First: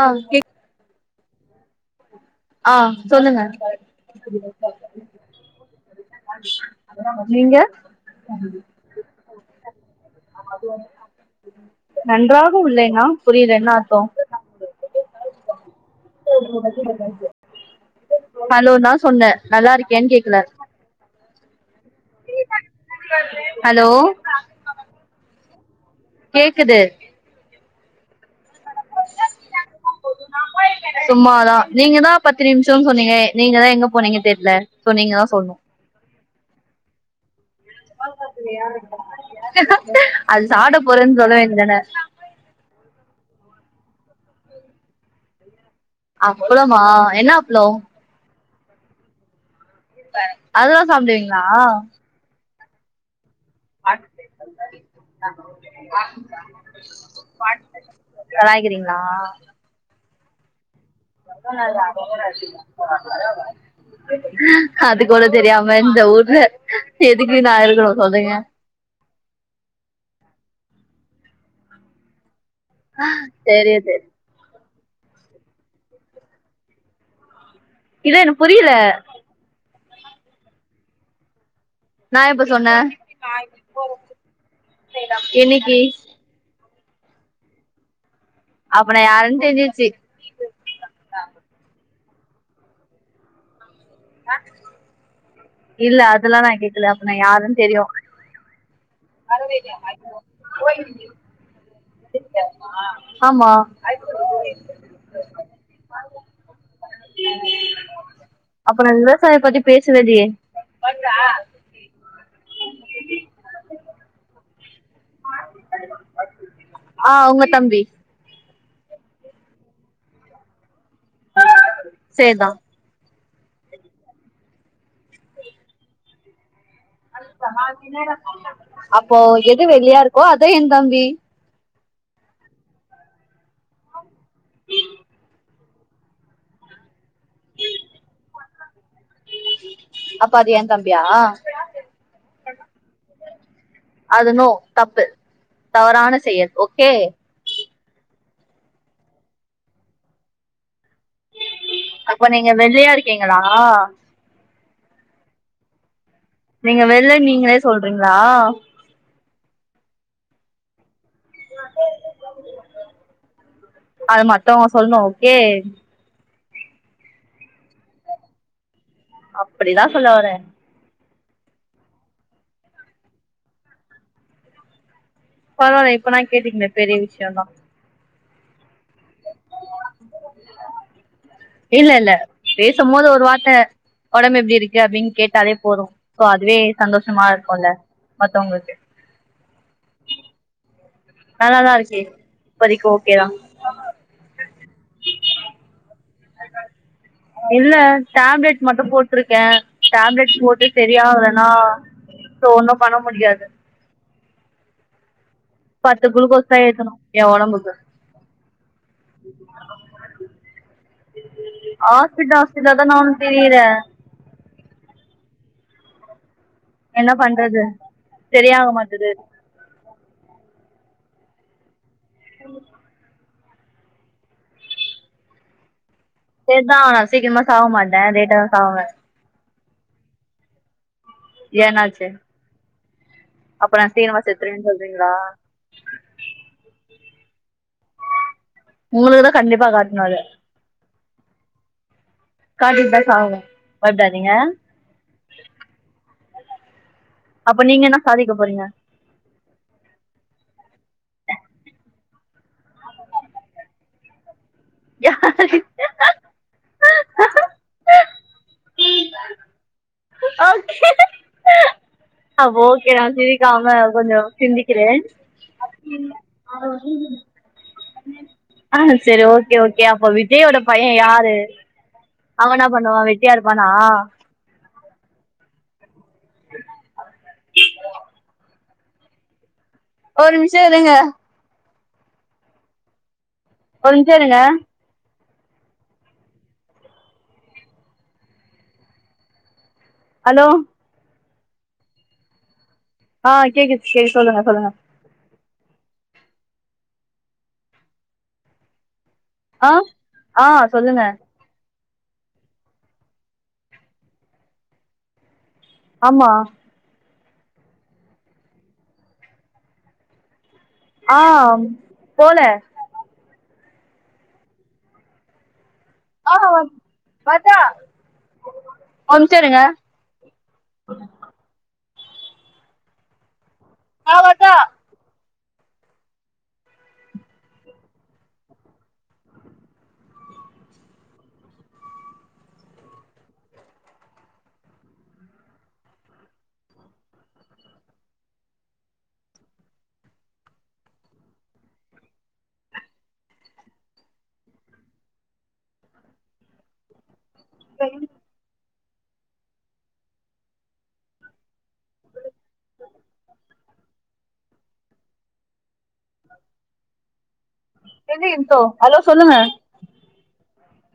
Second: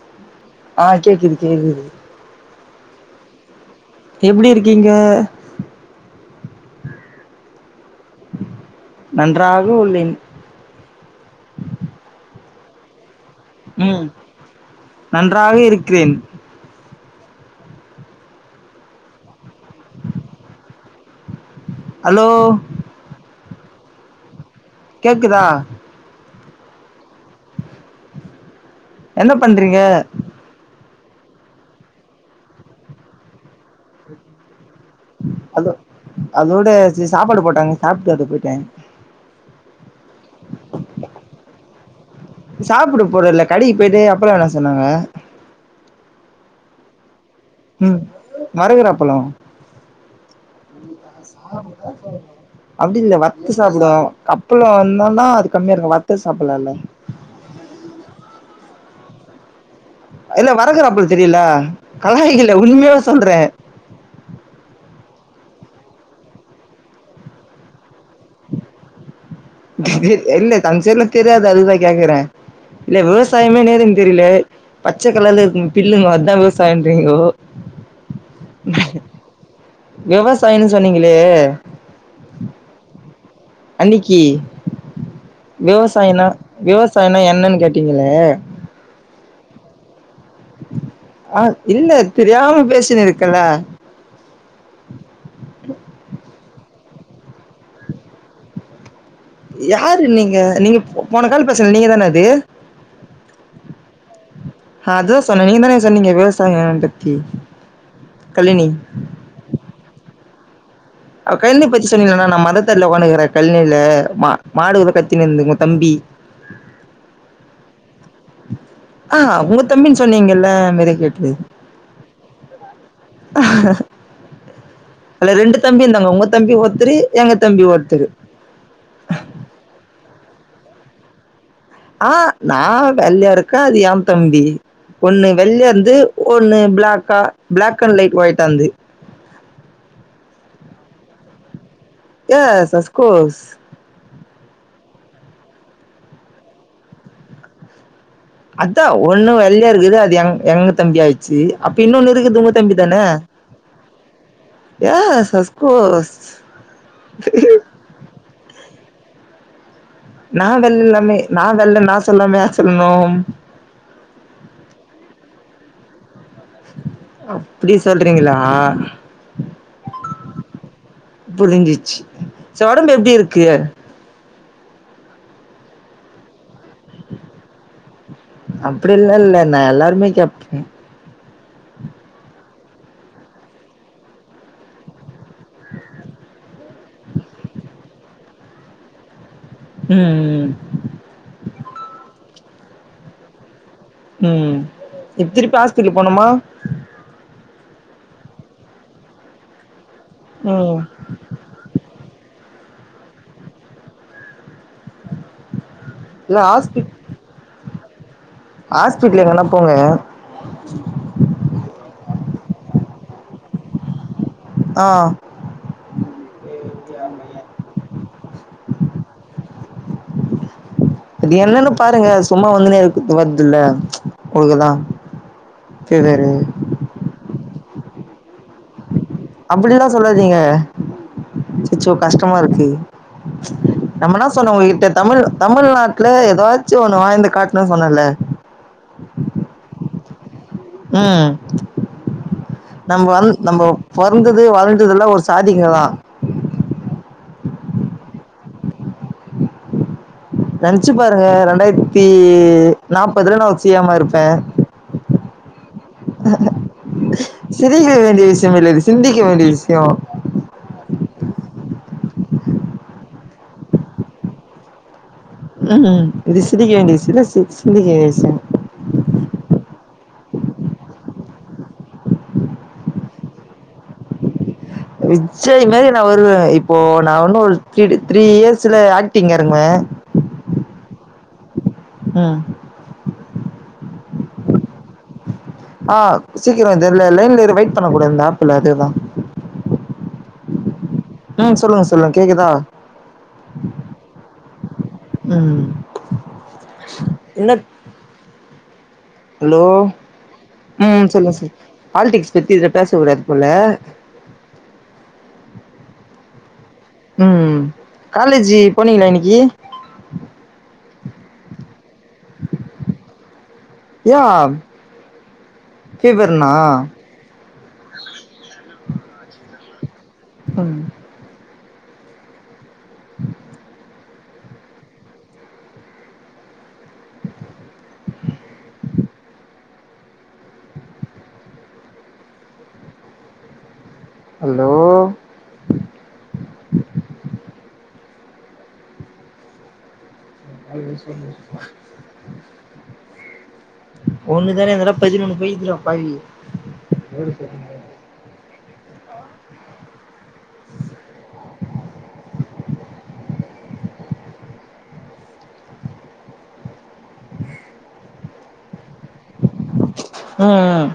ஆ ஆ கேக்குது கேக்குது ஆ சொல்லுங்க எப்டி இருக்கீங்க நீங்க நன்றாக உள்ளேன் உப்பு இல்லண்ணா புரியல என்ன ம் அர்த்த நன்றாக இருக்கிறேன் ஹலோ தா சொன்னே நல்லா இருக்கியா கேக்கல ஹலோ ஹலோ கேக்குதா கேக்குது என்ன பண்றீங்க சும்மாதான் நீங்கதான் பத்து நிமிஷம்னு சொன்னீங்க நீங்கதான் எங்க போனீங்க தெரல சோ நீங்க தா சொல்ன்னு அதோ அதோட சாப்பாடு போட் அது சாட போறன்னு சொல்ல வேண்டியதான சாப்பிட போறல கடைக்கு போய்ட்டு அப்பளம் வாங்கிட்டு வர சொன்னாங்க அப்பளமா என்ன அப் ம் மருகுற அப்பள அது தா சாப்டுவீங்களா அப்படி இல்ல வத் அது கம்மியா இருக்கு வத்த சாப்டலால்ல கலாய்க்கிரி ங்கலா இல்ல வரகற அப்பளோ தெரியுல கலாய்க்கல உண்மையாவே சொல்றே அது கூட தெரியா மா இந்த ஊர்ல எதுக்கு நா இருக்கணு சொல்லுங்க இல்ல அஞ் சைடு லா தெரியாது அதுக்தா கேக்குறே இல்ல விவசாயமே தெரியது நேருன்னு தெரில பச்சைக்கலல இருக்கு பில்லுங்க அதான் விவசாய இன்றிங்கோ இல்ல என புரியல விவசாயன்னு சொன்னீங்களே நா எப்ப சொன்னே அன்னிக்கி என்னிக்கி விவசாயம்னா என்னன்னு கேட்டீங்களே அப்புன யாருன்னு தெரிஞ்சுச்சு ஆ இல்ல தெரியாம பேசின இருக்கல்ல இல்ல அதெல்லா நா கே்கல அப்ப நா யாருன்னு தெரியு யாரு நீங்க நீங்க போன கால் பேசல நீங்க தான அது ஆமா அதா சொன்னே நீங்க தான சொன்னீங்க விவசாயோ வேளாண் பத்தி கழினி அப்ப நா விவசாயம் பத்தி பேசுனது ஏ கழனி பத்தி சொன்னேல்ல நா மரத்தடில ஒக்கான்னு இருக்குறே கழனில மா மாடு பத்தினந்துங்க தம்பி ஆ உங்க தம்பி ஆ ஒங்க தம்பின் சொன்னீங்கல்ல மேற கேட்டது சேர்தா அல்ல ரெண்டு தம்பி இருந்தாங்க ஒங்க தம்பி ஒருத்தரு எங்க தம்பி ஒருத்தரு அப்போ எது வெள்ளியா இருக்கோ அது என் தம்பி ஆ நா வெள்ளையா இருக்க அது யேன் தம்பி ஒன்னு வெள்ளயாருந் து ஒண்ணு ப்ளக்கா ப்ளாக் அண்ட் லைட் ஒயிடாருந்து அப்ப அது யேன் தம்பியா எஸ் அஸ்கோர்ஸ் அது நோ தப்பு தவறான செயல் ஓகே அதா ஒண்ணு வெள்ளயா இருக்குது அது எ எங்க தம்பியாச்சு அப்ப இன்னொன்னு இருக்குது நீங்க ஒங்க தம்பி வெள்ளையா தான இருக்கீங்களா ஏ ச கோஸ் நீங்க வெள்ள நீங்களே சொல்றீங்ளா நா வெள்லாமே நா வெல்ல நா சொல்லாம யார் சொல்ணும் ஏ அப்டி சொல்றீங்களா அப்படிதா சொல்ல வார புரிஞ்சிச்சு ஜ ஒடம்பு எப்டி இருக்கு பரவால இப்ப நா கேட்டீங்ளே பெரிய விஷ்யோம்தா அப்டி இல்ல இல்ல நா எல்லாருமே கேபேன் இல்ல இல்ல பேசும்போது ஒரு வார்த்த ஒடம்பு எப்டி இருக்கு அப்டின் கேட்டாலே போதும் சோ அதுவே சந்தோஷமா இருக்கும்ல்ல மத்தவங்களுக்கு ம் ம் வேணானா அரசி இப்பதிக்கு ஓகேயா ம் இப்திருப்பி ஹாஸ்பெட்டல் போணுமா இல்ல டேப்லெட் மட்டு போட்ருக்கே டேப்லெட் போட்டு ம் செரியாவ்லனா ஃபோன் தா பண்ண முடியாது பத்து இல்ல குளுகோஸ் தா ஹாஸ்பி ஏத்துனு ஏ ஒடம்புக்கு ஹாஸ்பிட்லு எங்னா போங்க ஹாஸ்பிட்ட ஹாஸ்பிட்லா தா நானு திரியிறே ஆ என்ன பண்றது செரியாக மாட்டுது இது என்னென்னு பாருங்க சும்மா வந்துனே இருக்கு த்து வருதுல்ல பொழுதெல்லா சேர்தா நா சீக்ரமா சாப்ட மாட்டே லேட்டா தா சாப்டுவே அப்டிலா சொல்லாதீங்க அச்சசோ ஏன்னாச்சு கஷ்ட்டமா இருக்கு அப்ப நா சீக்கிரமா நம்மனா சொன்னோ செத்துருவேன்னு ஒங்ககிட்ட சொல்றீங்களா தமிழ் தமிழ்நாட்டுல எதாச்சு ஒண்ணு வாய்ந்து காட்ணுன் சொன்னல ஒங்களோட கண்டிப்பா காட்ணு அது ம் காட்டிட்டு தா நம்ம வந் சாகணு நம்ம பயப்படாதீங்க பொறந்தது வளந்ததுலா ஒரு சாதிங்களா அப்ப நீங்க என்ன சாதிக்க போறீங்க நெனச்சு பாருங்க ரெண்டாயிர்த்தி நாப்பதுல நா சீ எம் ஆ இருப்பே யாரு அ அ சிரிக்க வேண்டிய விஷயம் இல்ல இது சிந்திக்க வேண்டிய விஷயம் ஓக்கே.. அ ஓகே நா சிரிக்காம கொஞ்சோ சிந்திக்கிறே ம் இது சிரிக்க வேண்டிய விஷயம் இல்ல சி- சிந்திக்க வேண்டிய விஷயம் ஆ செரி ஓகே ஓகே அப்ப விட் விஜயோட பைய யாரு அவ என்னா பண்ணுவா வெட்டியா இருப்பானா விஜய் மாரி நா வருவ இப்போ நா ஒன்னு ஒரு த்ரீ த்ரீ இயர்ஸ்ல ஆக்டிங் எருங்குவ ஒரிம்ஷோ இருங்க உம் கொஞ்சருங்க ஆ சீக்கிரோ இது இல்ல, லைன்ல இரு வெயிட் பண்ண கூடாது இந்த ஆப்புல அதுதா ஹலோ உம் சொல்லுங்க சொல்லுங்க கேக்குதா ஆ கேக்குது கேக்குது சொல்லுங்க சொல்லுங்க உம் என்ன அலோ ஆ ஆ சொல்லுங்க உம் சொல்லு சொல்லு பாலிடிக்ஸ் பத்தி இதுல பேசக்கூடாது போல ஆமா உம் காலேஜி போனீங்களா இன்னைக்கி ஆ போல யேன் ஆ வர்டா, ஒர்நிம்சமிருங்க ம் [inaudible] ஆ வர்டா ஹலோ [inaudible] ஒன்னு தானே, இந்தடவ பதினொன்னு போயிக்கிதுடா பாவி [inaudible] [inaudible] தெலிந்தோ ஹலோ சொல்லுங்க உம்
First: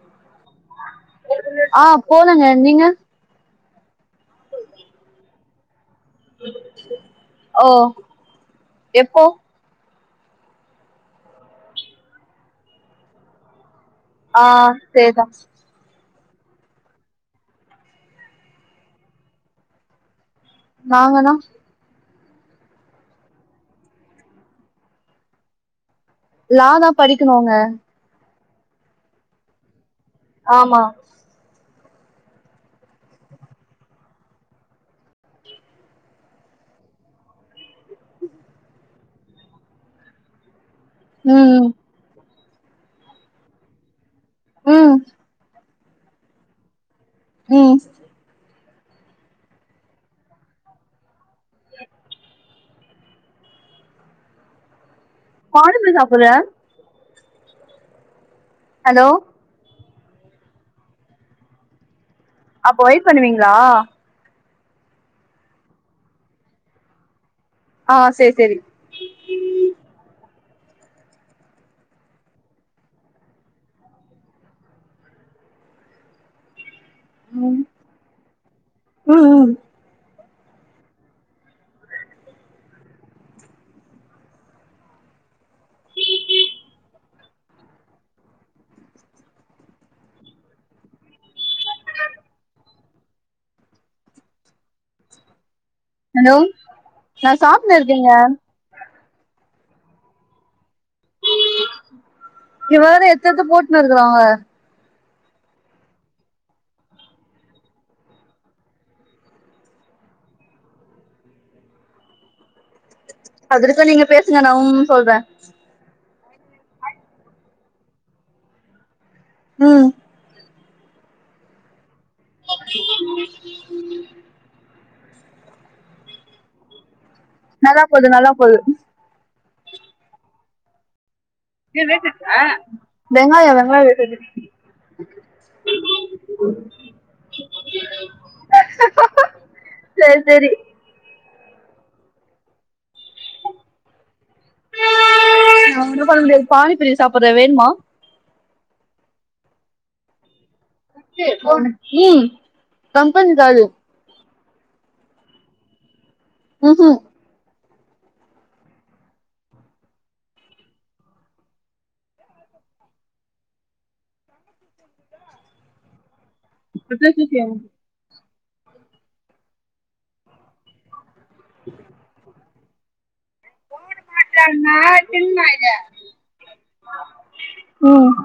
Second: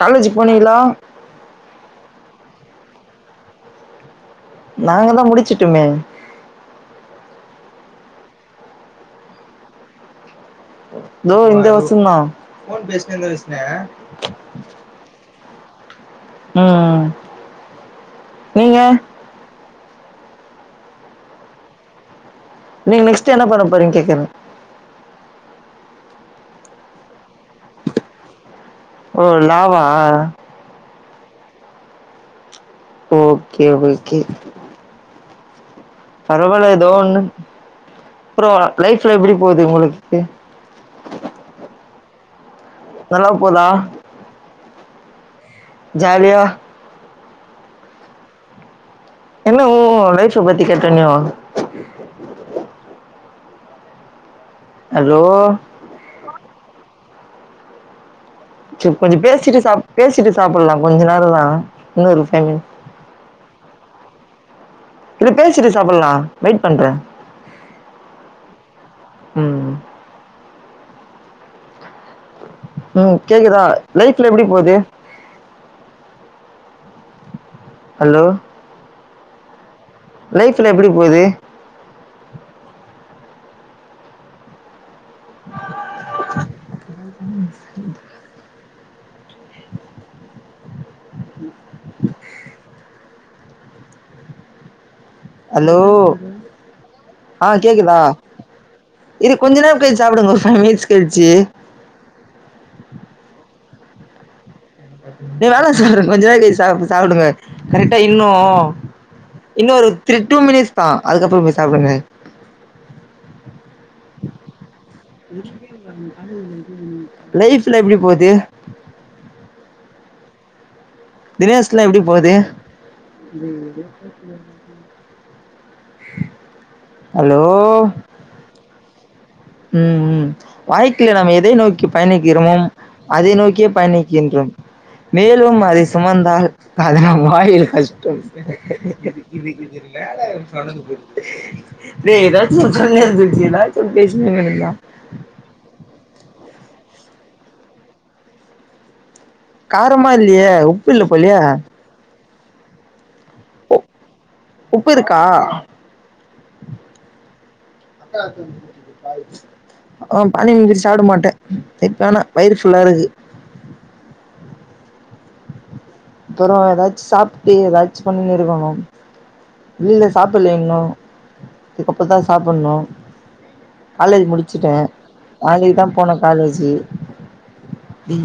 காலேஜ் போனீங்களா ஆ போலங்க நீங்க நாங்க தா முடிச்சுட்டுமே ஓ எப்போ தோ இந்த வருசோ தா ஆ சேர்தா உம் நீங்க நாங்கனா நீங் நெக்ஸ்ட் என்ன பண்ண போறீங்க கேக்குற லா தா படிக்கணுங்க ஓ லாவா ஆமா ஓகே ஓகே பரவால்ல ஏதோ ஒன்னு அப்ரோ லைஃப்லா எப்படி போகுது உங்களுக்கு உம் நல்ல போதா உம் ஜாலியா உம் என்ன உ [unintelligible] பத்தி கேட்டண ஹலோ பாடுபே சாப்பிர்ற ச்சு ஹலோ கொஞ்சம் பேசிட்டு சாப் பேசிட்டு சாப்பில்லாம் கொஞ்ச நேரந்தா அப்ப ஒயிட் பண்ணுவீங்ளா இல்ல பேசிட்டு சாப்பல்லா வெயிட் பண்ற ஆ சேரி சேரி ம் உம் கேக்குதா லைஃப்ல எப்டி போது உம் உம் உம் லைஃப்ல எப்டி போது [inaudible] ஹலோ ஹலோ நா ஆ சாப்ட்னு கேக்குதா இருக்கேங்க இரு கொஞ்ச நேர கழிச் சாப்டுங்க ஒரு ஃபைவ் மினிட்ஸ் கழிச்சு இவேற எத்தெத்து போட்னுருக்கறாங்க நீ வேல செய்றன் கொஞ்ச நேர கழிச் சாப் சாப்டுங்க கரெக்டா இன்னு இன்னு ஒரு த்ரீ டூ மினிட்ஸ்த அதுக்கப்ற போய் சாப்டுங்க அது இருக்கு நீங்க பேசுங்க நா உம் உம் சொல்றே லைஃப்ல எப்டி போது உம் தினேஷ்லா எப்டி போது [inaudible] நல்லா போது நல்லா போது உம் உம் வாய்க்கல நம்ம எது எதை நோக்கி பயணிக்கிறமோம் அதை வெங்காயோ நோக்கியே வெங்காயோ பயணிக்கின்றோம் மேலும் அதை சுமந்தால் அதுலா வாயில் கஷ்டம் சேரி சேரி தே எதாச்ச சொல்லேந்த்ச்சு எதாச்சு பேசி [unintelligible] பானிப்புரி சாப்பற வேண்மா காரமா இல்லியே உப்பு இல்ல போலியே கம்ப்பெனி தாலி உப்பு இருக்கா உஹு [unintelligible] ஆ பானி இங்கிரி சாப்ட மாட்ட திப்பானா வயிரு ஃபுல்லாருக்கு அப்புற ஏதாச்சு சாப்ட்டு ஏதாச்சு பண்ணினிருக்கணு வெளில சாப் ப்பில்ல இன்னு இதுக்கப்பதா சாப்பிண்ணு காலேஜ் முடிச்சுட்டே நாளைக்தா போனு காலேஜுகி ம் தி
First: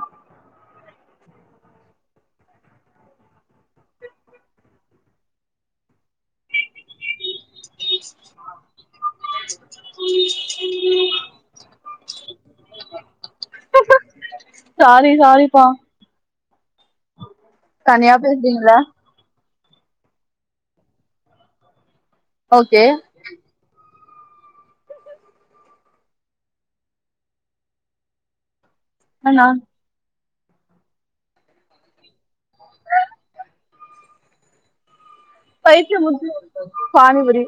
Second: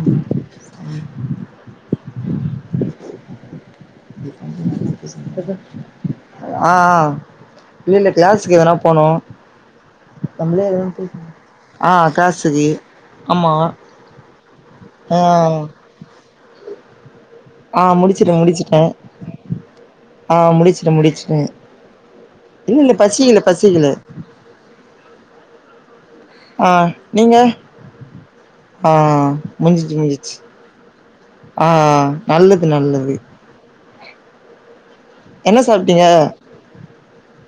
[unintelligible] ஆ ஆ இல்ல இல்ல கிளாஸுக்கு எதனா போனு நம்லே எதோ ஒன் பேசினு ஆ காசுகி அம்மா சாரி சாரிப்பா ஆ தனியா முடிச்சுட்டே பேசுறீங்கள முடிச்சுட்டே ஆ முடிச்சுட்ட முடிச்சுட்ட இல்ல ஓகே இல்ல பசிகல பசிகல ஆ நீங்க ஆ ஆனா முஞ்சிச்சி முஞ்சிச்சி ஆ நல்லது நல்லது என்ன பைத்திய சாப்ட்டீங்க முத்தி போ பானிபுரி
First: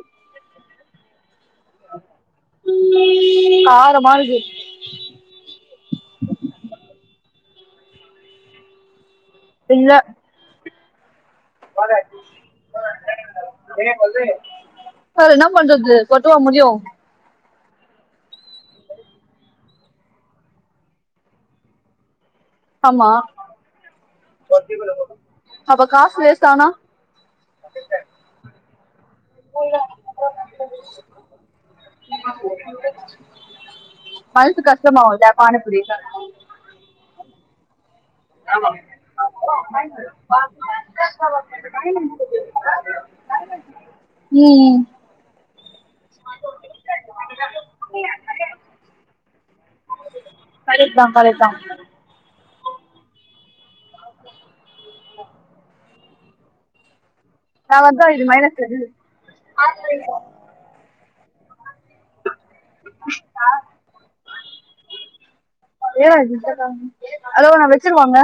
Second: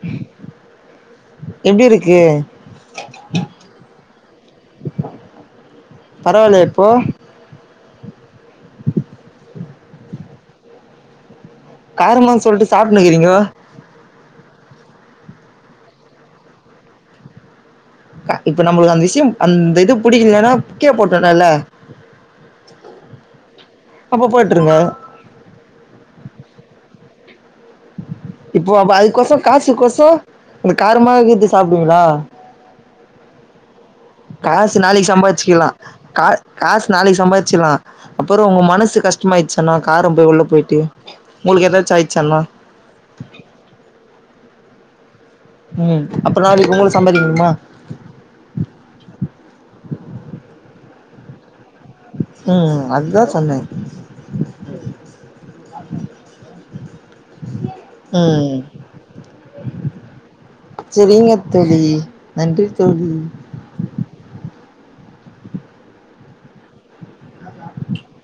எப்டிருக்கு காரமா இருக்கு பரவால்லையா இப்போ இல்ல காரமான்னு சொல்லிட்டு சாப்ட்டுனுக்கிறீங்கோ வேற என்னப் மண்றது கொட்டுவ முட்யு இப்ப நம்புளுக்கு அந்த விஷ்யம் அந்த இது புடிக்கிலனா கீய போட்டரல்ல ஆமா போட்டுருங்க அப்ப காசு வேஸ்ட் ஆனா இப்போ அப அதுக்கோச காசு கொசோ ந் காரமாக்குது சாப்டுவீங்ளா மனசு காசு நாளிக் கஷ்டமாவும்ல சம்பாச்க்கிலா பானிபூரி கா காசு நாளக் சம்பாச்சில்லா அப்பரொ உங்க மனசு கஷ்ட்மாயிட்ச்சனா காரம் போய் உள்ள போயிட்டு உங்களுக் ஏதாச்சு ஆயிட்ச்சன்னா ம் ம் ம் அப்பற் நாளிக்கு உங்குலு சம்பாதிக் முடிமா கரேட்தா ம் ம் அதுதா சொன்னே நா வந்தா இது ம் மைனசு செரீங்க தோழி நன்றி தோழி [unintelligible] ஹாலோ நா வெச்சிருவாங்க